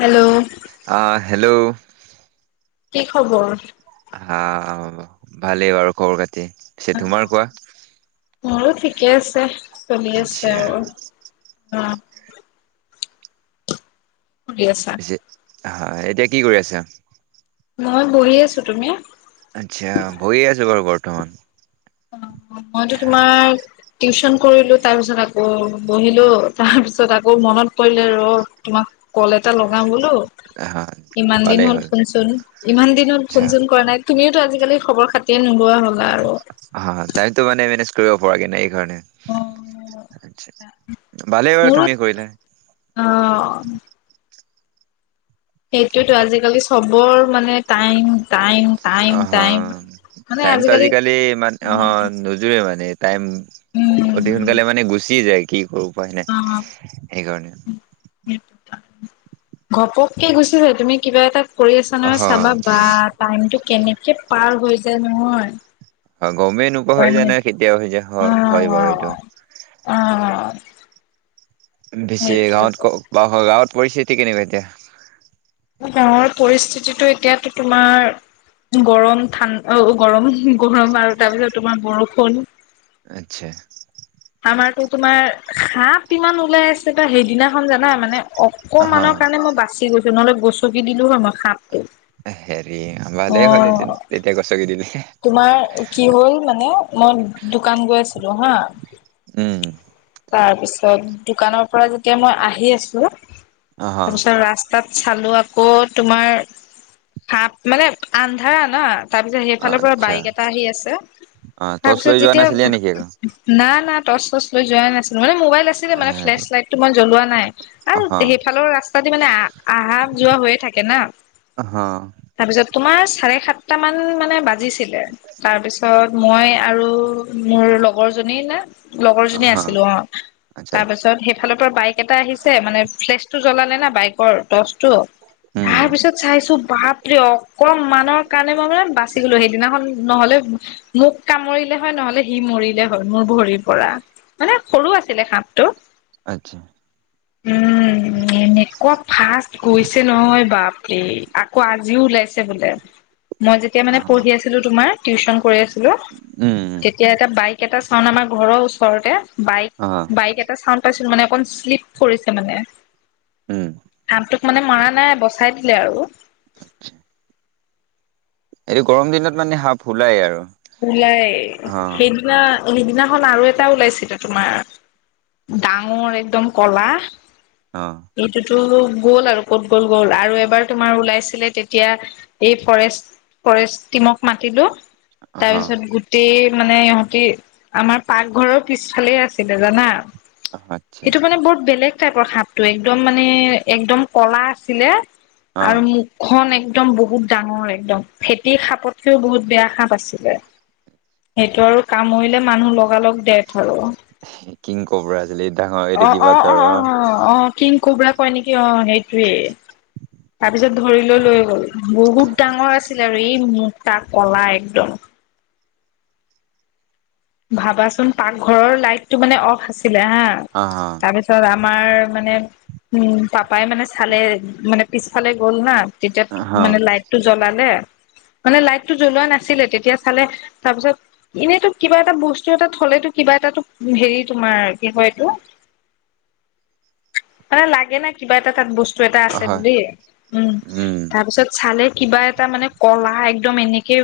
Hello অহ, hello, কি খবৰ? হা ভালেই বাৰু খবৰ কতি। পিছে তোমাৰ কোৱা। মোৰো ঠিকে আছে। চলি আছে আচ্ছা আৰু অ, [inaudible] কৰি আছা। পিছে হয় এতিয়া কি কৰি আছা। মই বহি আছো তুমি? আচ্ছা বয়ে আছো বাৰু ঘৰত। ভুটন মইতো তোমাৰ টিউচন কৰিলো তাৰ পিছত আকৌ বহিলো তাৰ পিছত আকৌ মনত পৰিলে ৰ তোমাক। কল এটা লগা বোলো হা ইমান দিন হ'ল ফোন চোন ইমান দিন হ'ল আচ্ছা ফোন চোন কৰা নাই তুমিওটো আজি কালি খৰ খাতিয়ে নো পোৱা হলা আৰু তাইতো মানে মেনেজ কৰিব পৰা কি নাই। গণ অ [unintelligible] অ'। সেইটোতো আজিকালি চবৰ মানে টাইম- টাইম টাইম অ', হ, টাইম টাইমটো আজিকালি মান অ' হ উম নোযোৰে মানে। টাইম উম অতি সোনকালে মানে গুচি যায় কি কৰো। উপাই নাই অ সেইকাৰণে। ঘপককে গুচি যায় তুমি কিবা এটা কৰি আছা নহয় চাবা বা টাইমটো কেনেকে পাৰ হৈ নহয় অ গমেই নোপোৱা অ হৈ যায় ন কেতিয়া হৈ যায়। হয়, হয় বাৰু এইটো। অ বেছি সেইটোৱেতো গাঁৱত। ক, বা গাঁৱত পৰিস্থিতি কেনেকুৱা এতিয়া। গাঁৱৰ পৰিস্থিতিটো এতিয়াতো তোমাৰ গৰম ঠা গৰম-গৰম আৰু তাৰপিছত তোমাৰ বৰষুণ। আচ্ছা আমাৰতো তোমাৰ সাপ ইমান ওলাই আছে, সেইদিনাখন জানা মানে অ অকমানৰ কাৰণে মই বাচি গৈছো। নহলে, গচকি দিলো হয় মই সাপ টো। হে ভালেই হ'ল এতিয়া, তেতিয়া গছকি দিলে। তোমাৰ কি হ'ল মানে মই দোকান গৈ আছিলো হা। উম। তাৰপিছত, দোকানৰ পৰা যেতিয়া মই আহি আছোঁ। অহ তাছ ৰাস্তাত চালো আকৌ তোমাৰ, সাপ। মানে, আন্ধাৰ না তাৰপিছত সেইফালৰ পৰা আচ্ছা বাইক এটা আহি আছে, অ তাৰ টৰ্চ পিছত লৈ যোৱা যেতিয়া, নাছিলি নেকি আকৌ না-না টচ চছ [unintelligible] যোৱা নাছিলোঁ। মানে মোবাইল আছিলে। মানে ফ্লেছ হেৰি লাইটটো মই জ্বলোৱা নাই আৰু অহ সেইফালৰ ৰাস্তা দি মানে আহ, আহা যোৱা হৈয়ে থাকে না। অহ তাৰপিছত, তোমাৰ চাৰে সাতটা মান মানে বাজিছিল। তাৰপিছত মই আৰু মোৰ লগৰ জনী নে লগৰ জনী অহ আছিলো অ' আচ্ছা তাৰপিছত সেই ইফালটৰ বাইক এটা আহিছে মানে ফ্লেছ টো জ্বলালে না বাইকৰ, টৰ্চটো। উম তাৰপিছত চাইছো পঢ়া দিয়ক। অকণমানৰ কাৰণে মই মানে বাচি গ'লোঁ, সেইদিনাখন নহ'লে মোক কামৰিলে হয় নহলে সি মৰিলে হয় মোৰ ভৰিৰ পৰা, মানে সৰু আছিলে সাপটো। আচ্ছা। উম এনেকুৱা ফাষ্ট গৈছে নহয় বাপৰে আকৌ আ আজিউ লাইছে বোলে। মই যেতিয়া মানে অহ পঢ়ি আছিলো তোমাৰ, টিউচন কৰি আছিলোঁ, উম উম তেতিয়া বাইক এটা খন আমাৰ ঘৰৰ ওচৰতে। বাইক- অহ বাইক এটা চাউণ্ড পাইছিল মানে অকণ শ্লিপ কৰিছে মানে। উম। তোক মানে মৰা নাই বচাই দিলে আৰু। এইটো গৰম দিনত মানে সাপ ওলায় আৰু। ওলাই অহ সেইদিনা সেইদিনাখন আৰু এটা ওলাইছিলে তোমাৰ ডাঙৰ একদম ক'লা অ'। টো গ'ল আৰু ক'ত গ'ল গ'ল আৰু এবাৰ তোমাৰ ওলাইছিলে তেতিয়া এই ফৰেষ্ট-ফৰেষ্ট টিমক মাতিলো তাৰপিছত গোটেই মানে ইহঁতি আমাৰ পাকঘৰৰ পিছফালেই আছিলে জানা। অহ আচ্ছা এইটো মানে বহুত বেলেগ টাইপৰ সাপ টো এইটো একদম মানে একদম ক'লা আছিলে অহ আৰু মুখখন এক দম বহুত ডাঙৰ একদম ফেটিৰ সাপতকেও বহুত বেয়া সাপ আছিলে, সেইটো আৰু কামুৰিলে মানুহ লগালগ দেথ হ'ব। কিংকবৰা অ', অ'-অ'-অ'- অ'-অ', কিংকবৰা হয় নেকি অ', সেইটোৱে। তাৰ পিছত ধৰি লৈ- লৈ গ'ল বহুত ডাঙৰ আছিল আৰু এই মোটা ক'লা একদম। ভাবাচোন পাকঘৰৰ লাইটটো মানে অফ আছ ছিলে হা, অহ তাৰপিছত আমাৰ মানে উম, পাপাই মানে চালে মানে পিছফালে গ'ল না তেতিয়া অহ মানে লাইটটো জ্বলালে মানে লাইটটো জ্বলোৱা নাছিলে, তেতিয়া চালে তাৰপিছত এনেইতো কিবা এটা বস্তু এটা থ'লেটো কিবা এটা হেৰি তোমাৰ কি কয়, এইটো মানে লাগে না, কিবা এটা তাত বচ এটা আছে অহ বুলি উম, তাৰপিছত চালে কিবা এটা মানে কলা এক দম এনেকে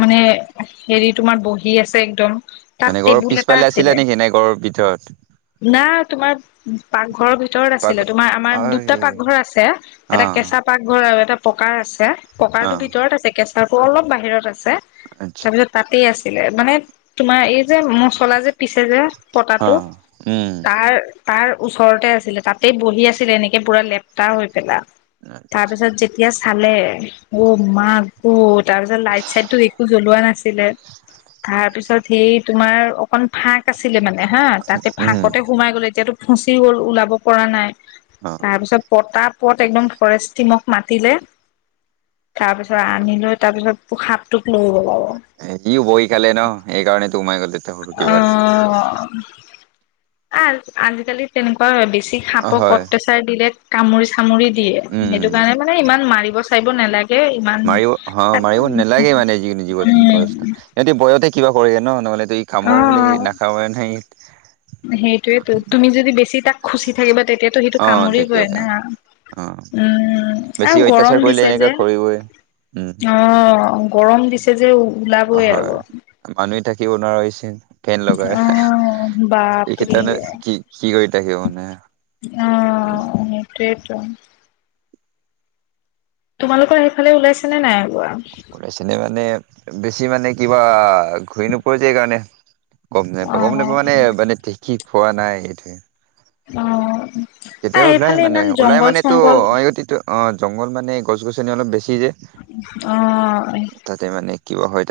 মানে হেৰি তোমাৰ বহি আছে। [unintelligible] মানে ঘৰৰ টেবুল এটা পিছফালে আছিলে নেকি এনেই ঘৰৰ ভিতৰত? না তোমাৰ পাকঘৰৰ ভি তৰত পাক আছিলে তোমাৰ আমাৰ দুটা আৰে পাকঘৰ আছে অ এটা কেঁচা পাকঘৰ আৰু এটা পকাৰ আছ চে অ পকাৰটো ভিতৰত আছে কেঁচাটো অলপ বাহিৰত আছে আচ্ছা তাৰপিছত তাতে আছ ছিলে মানে তোমাৰ এই যে মচলা যে পিচে যে। অ পতাটো উম তাৰ তাৰ ওচৰতে আছিলে তাতেই বহি আছিলে এনেকে পুৰা লেপ্তা হৈ পেলা তাৰপিছত যেতিয়া চালে মাৰ মা ক'ত তাৰপিছত লাইট চাইটটো একো জ্বলোৱা নাছিলে তাৰপিছত এই তোমাৰ অকণ ফাঁক আছিলে মানে হা, তাতে উম ফাঁকতে সোমাই গ'ল এতিয়াতো ফচি গ'ল ওলাব পৰা নাই। অ তাৰপিছত পতা পত একদম ফৰেষ্ট টিমক মাতিলে তাৰপিছত আনি লৈ তাৰপিছত সাপটোক লৈ গ'ল আৰু। সিওঁ বহি খালে ন সেইকাৰণে। আহ [unintelligible] আজিকালি তেনেকুৱা বেছি। সি অ সাপটোক হয় অত্যাচাৰ দিলে কামুৰি চ কামুৰি দিয়ে উম সেইটো কাৰণে মানে ইমান মাৰি চিব নালাগে। ইমান মাৰিব হ মাৰিব নে লাগে মানে য জীৱ জন্তু উম অৱস্থা যদি বয়স কিবা কৰি ন মানে অ সেইটোয়েইেতো তুমি যদি বেছি তাক খুচি থাকিবা তেতিয়াতো সিটো অ কামুৰিবই তেতিয়াতো না। অ উম বেছি আৰু গৰম অত্যাচাৰ কৰিলে দিছে এনেকা যে কৰিবই উম অ' গৰম দিছে যে ওলাবই আৰু হয় মানুহে থাকিব নোৱাৰা হৈছে ফেন লগাই আহ বাপৰি এইকেইটানো কি কি কৰি থাকিব মানে আহটো [unintelligible] তোমালোকৰ সেইফালে ওলাইছে নে নাই ওলোৱা চিননে মানে বেছি মানে কিবা ঘূৰি নোপোৱা যে এইকাৰণে গম অ নাপা গম নাপা মানে মানে কিকি পোৱা নাই এইটো অ', তেতিয়া আহ ওলাই এইফালে মানে ইমান ওলাই জংঘল মান তো চংঘল অতি অ জংঘল মানে গছ গছনি [unintelligible] তাতে মানে অ কিবা হয়।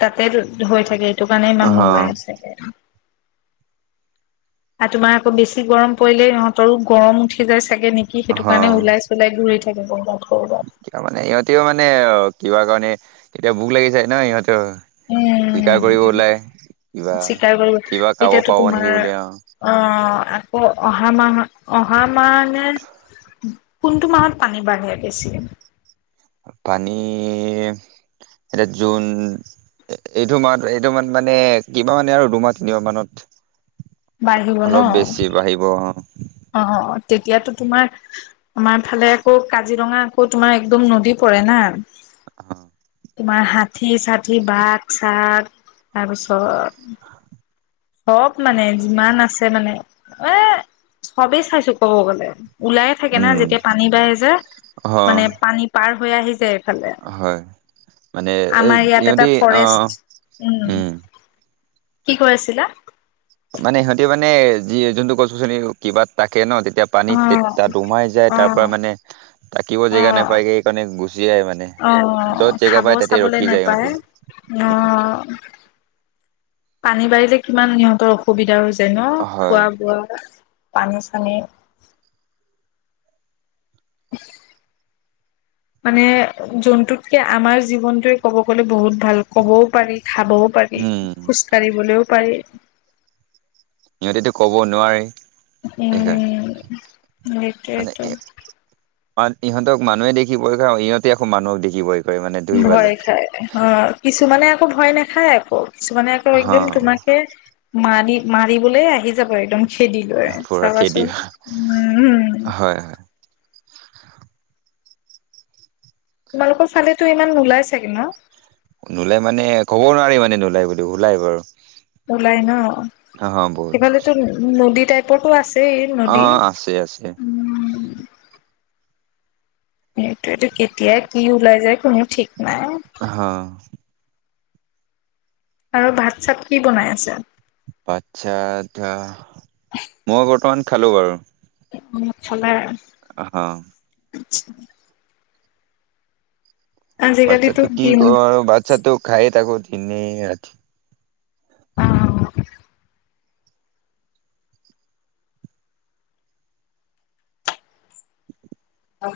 তাতে হৈ থাকে এইটো কাৰণে ইমান অহ নলাই হৈছে আৰু তোমাৰ আকৌ বেছি গৰম পৰিলে ইহঁতৰো গৰম উঠি গাইছে থাকে নেকি অহ সেইটো কাৰণে ওলাই চলাই ঘূৰি থাকে কৰ'বাত কৰবাত কিবা মানে ইহঁতেও মানে কিবা কাৰণে কেতিয়া ভুক লাগিচে ন ইহঁতে উম কিবা স্বিককাৰ কৰ কিবা খাব এতিয়াতো পাব তোমাৰ নেকি বুলি অ আকৌ অহা মাহত অহা মানে কোনটো মাহত পানী বাঢ়ে বেছি পানী এতিয়া জোন এইটো মাহ এইটো মান মানে কিমাহ মানে আৰু দুমাহ তিনিমাহ মানত বাঢ়িব ন অলপ বেছি বাঢ়িব। অ তেতিয়াতো তোমাৰ আমাৰ ফালে আকৌ কাজিৰঙা আকৌ তোমাৰ একদম নদী পৰে না তোমাৰ হাত হাতী চাঠি বাঘ চাগ তাৰপিছত চব মানে যিমান আছে মানে এ চবেই চাইছো কব গ'লে। ওলাইে থাকে না উম যেতিয়া পানী বাঢ়ি যে অ মানে পানী পাৰ হৈ আহি যায়। এইফালে হয় মানে আমাৰ ইয়াত এটা ইিহঁতে ফৰেষ্ট আহ উম কি কৈ আছিলা। মানে সিহঁতি মানে যি যোনটো গছ গছনি কিবা থাকে ন তেতিয়া পানীত অ', তাত উমাই যায় তাৰ পৰা অ', মানে তাকিব জেগা অ', নাপায় যে সেইকাৰণে গ অ', খাব চাবলে ৰখি যায় সিহঁতি নাপায় অ। পানী বাৰিলে কিমান সিহঁতৰ অসুবিধা হৈছে। ন হয় খোৱা বোৱা পানী চানী মানে জন্তুতকে আমাৰ জীৱনটোয়ে কব গ'লে বহুত ভাল ক'বও পাৰি খাবও পাৰি উম খোজ কাঢ়িবলৈও পাৰি। সিহঁতেতো ক'ব নোৱাৰেই। উম, হম, সেইটোৱেইটো। কাৰণ ইহঁতক মানুহে দেখি ভয় খায় আৰু ইহতে মানুহক দেখি ভয় কৰে মানে দুই ফালে ভয় খাই অ, কিছুমানে ভয় নাখায় আকৌ। কিছুমানে আকৌ একদম হা তোমাকে মাৰি-মাৰিবলৈ আহি যাব একদম খেদিদৰে পুৰা খেদি চাবাচোন উম-উম। হয় হয় তোমালোকৰ ফালেতো ইমান নোলাই চাগে ন? নোলাই মানে ক'ব নোৱাৰি মানে নোলায় বুলি ওলাই বাৰু। উলাই ন'? অ, অহ বহুত সেফালেতো নদীত টাইপতো আছ অ আছে আছে। সেইটোয়েটো কেতিয়া কি ওলাই যায় কোনো ঠিক নাই হ। আৰু ভাত চাত কি বনাই আছে? ভাত চাত ধৰা, মই বৰ্তমান খালো বাৰু। খালা। অহ। [unintelligible] আজিকালিতো বাচ্ছাটো কি গেম কৰ বাচ্ছা তো খাই তাকো দিনে ৰাঠি। [inaudible] অ।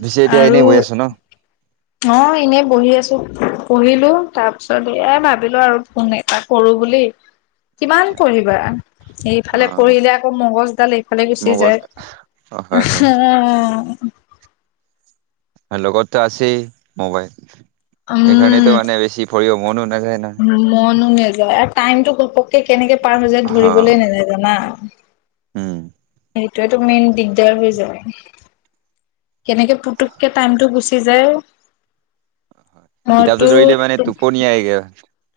পিছে এতিয়া এনেই আৰু বহি আছো ন। অ এনেই বহি আছো। পঢ়িলো তাৰ পিছত এ ভাবিলো আৰু ফোন এটা কৰো বুলি। কিমান আচ্ছা পঢ়িবা, অ এইফালে পঢ়িলে আকৌ মগজডাল এইফালে গুচি মগজ যায়। অ, হয় হয় অ, অ। লগততো আছেই ম'বাইল উম সেইকাৰণেটো মানে বেছি পৰিও [unintelligible] মনো নাযায়। আৰু টাইমটো ঘপককে কেনেকে পাৰ হৈ যায় অহ ধৰিবলে নেযায় জানা। উম সেইটোয়েতো মেইন দিগদাৰ হৈ যায়। [inaudible] কেনেকে পুতুককে টাইমটো গুচি খিজাই কিতাপটো মইতো, ধৰিলে মানে টোপনি আহগে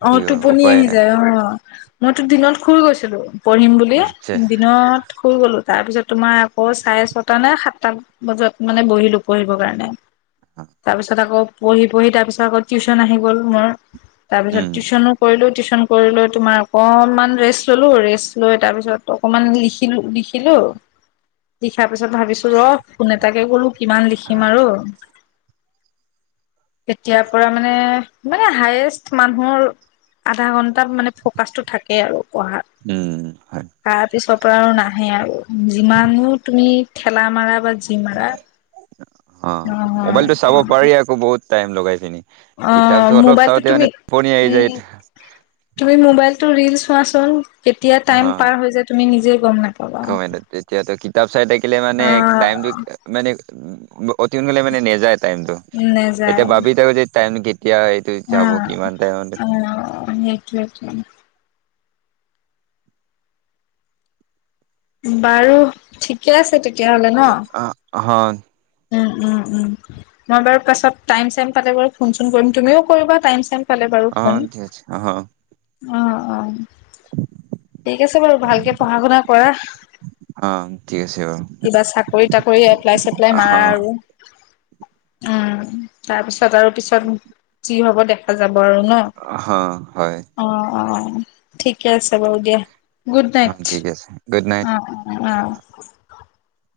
কি অ', কৰ টোপনি উপায় আহি নাই যায় অ'। মইতো দিনত শুই গৈছিলোঁ। পঢ়িম বুলি আচ্ছা দিনত শুই গ'লোঁ। তাৰ পিছত তোমাৰ আকৌ চাৰে ছটা নে সাতটা বজাত মানে বহিলো পঢ়িবৰ কাৰণে। তাৰপিছত আকৌ পঢ়ি পঢ়ি তাৰ পিছত আকৌ টিউচন আহি গ'ল মোৰ। তাৰ পিছত উম টিউচনো কৰিলোঁ। টিউচন কৰি লৈ তোমাৰ অকণমান ৰেষ্ট ল'লোঁ। ৰেষ্ট লৈ, তাৰপিছত অকণমান লিখিলোঁ লি খিলোঁ লি তাৰ পিছত ভাবিছো ৰ' ফোন এটাকে কৰলো কিমান লিখিম আৰু। এতিয়াৰ পৰা মানে মানে হায়েষ্ট মানুহৰ আধা ঘন্টা মানে ফ'কাচটো থাকে আৰু। পঢ়া। উম হয় তাৰ পিছৰ পৰা আৰু নাই। সেই আৰু। যিমানো তুমি ঠেলা মাৰা বা কি মাৰা? অ মোবাইলটো চাব পাৰি অ'। আকৌ বহুত টাইম লগাইছে নি? অ', মোবাইলটো তুমি আহি যায় তুমি মোবাইলটো ৰিল্লছ চোৱাচোন। কেতিয়া অহ, টাইম পাৰ হৈ যায় তুমি নিজে গম নাপাবা। কমেণ্টত তেতিয়াত কিতাপ চাই থাকিলে মানে অ টাইমটো মানে অতি সোনকালে মানে নেযায়। টাইমটো। নেযায় এতিয়া বাবি তাৱৈ যে টাইম কি এতিয়া এইটো অ যাব কিমান টাইমত অ [unintelligible] বাৰু ঠিকে আছে তে তিয়া হ'লে ন হন উম উম উম। মই বাৰু পাছত টাইম-ছাইম পালে বাৰু ফোন-চোন কৰিম। তুমিও কৰিবা টাইম-ছাইম অ', ঠিক আছে, অ'। অ', অ'। ঠিক আছে বাৰু, ভালকে পঢ়া-শুনা কৰা অ ঠিক আছে বাৰু কিবা চাকৰিত তাকৰি এপ্লাই পিলে মা অ আৰু উম, তাৰপিছত আৰু পিছত যি হ'ব দেখা যাব। বাৰু ন' অ হয় অ', অ'। ঠিকে আছে বাৰু দিয়া। গুড অ নাইট ঠিক আছে গুড নাইট অ', অ'। [inaudible]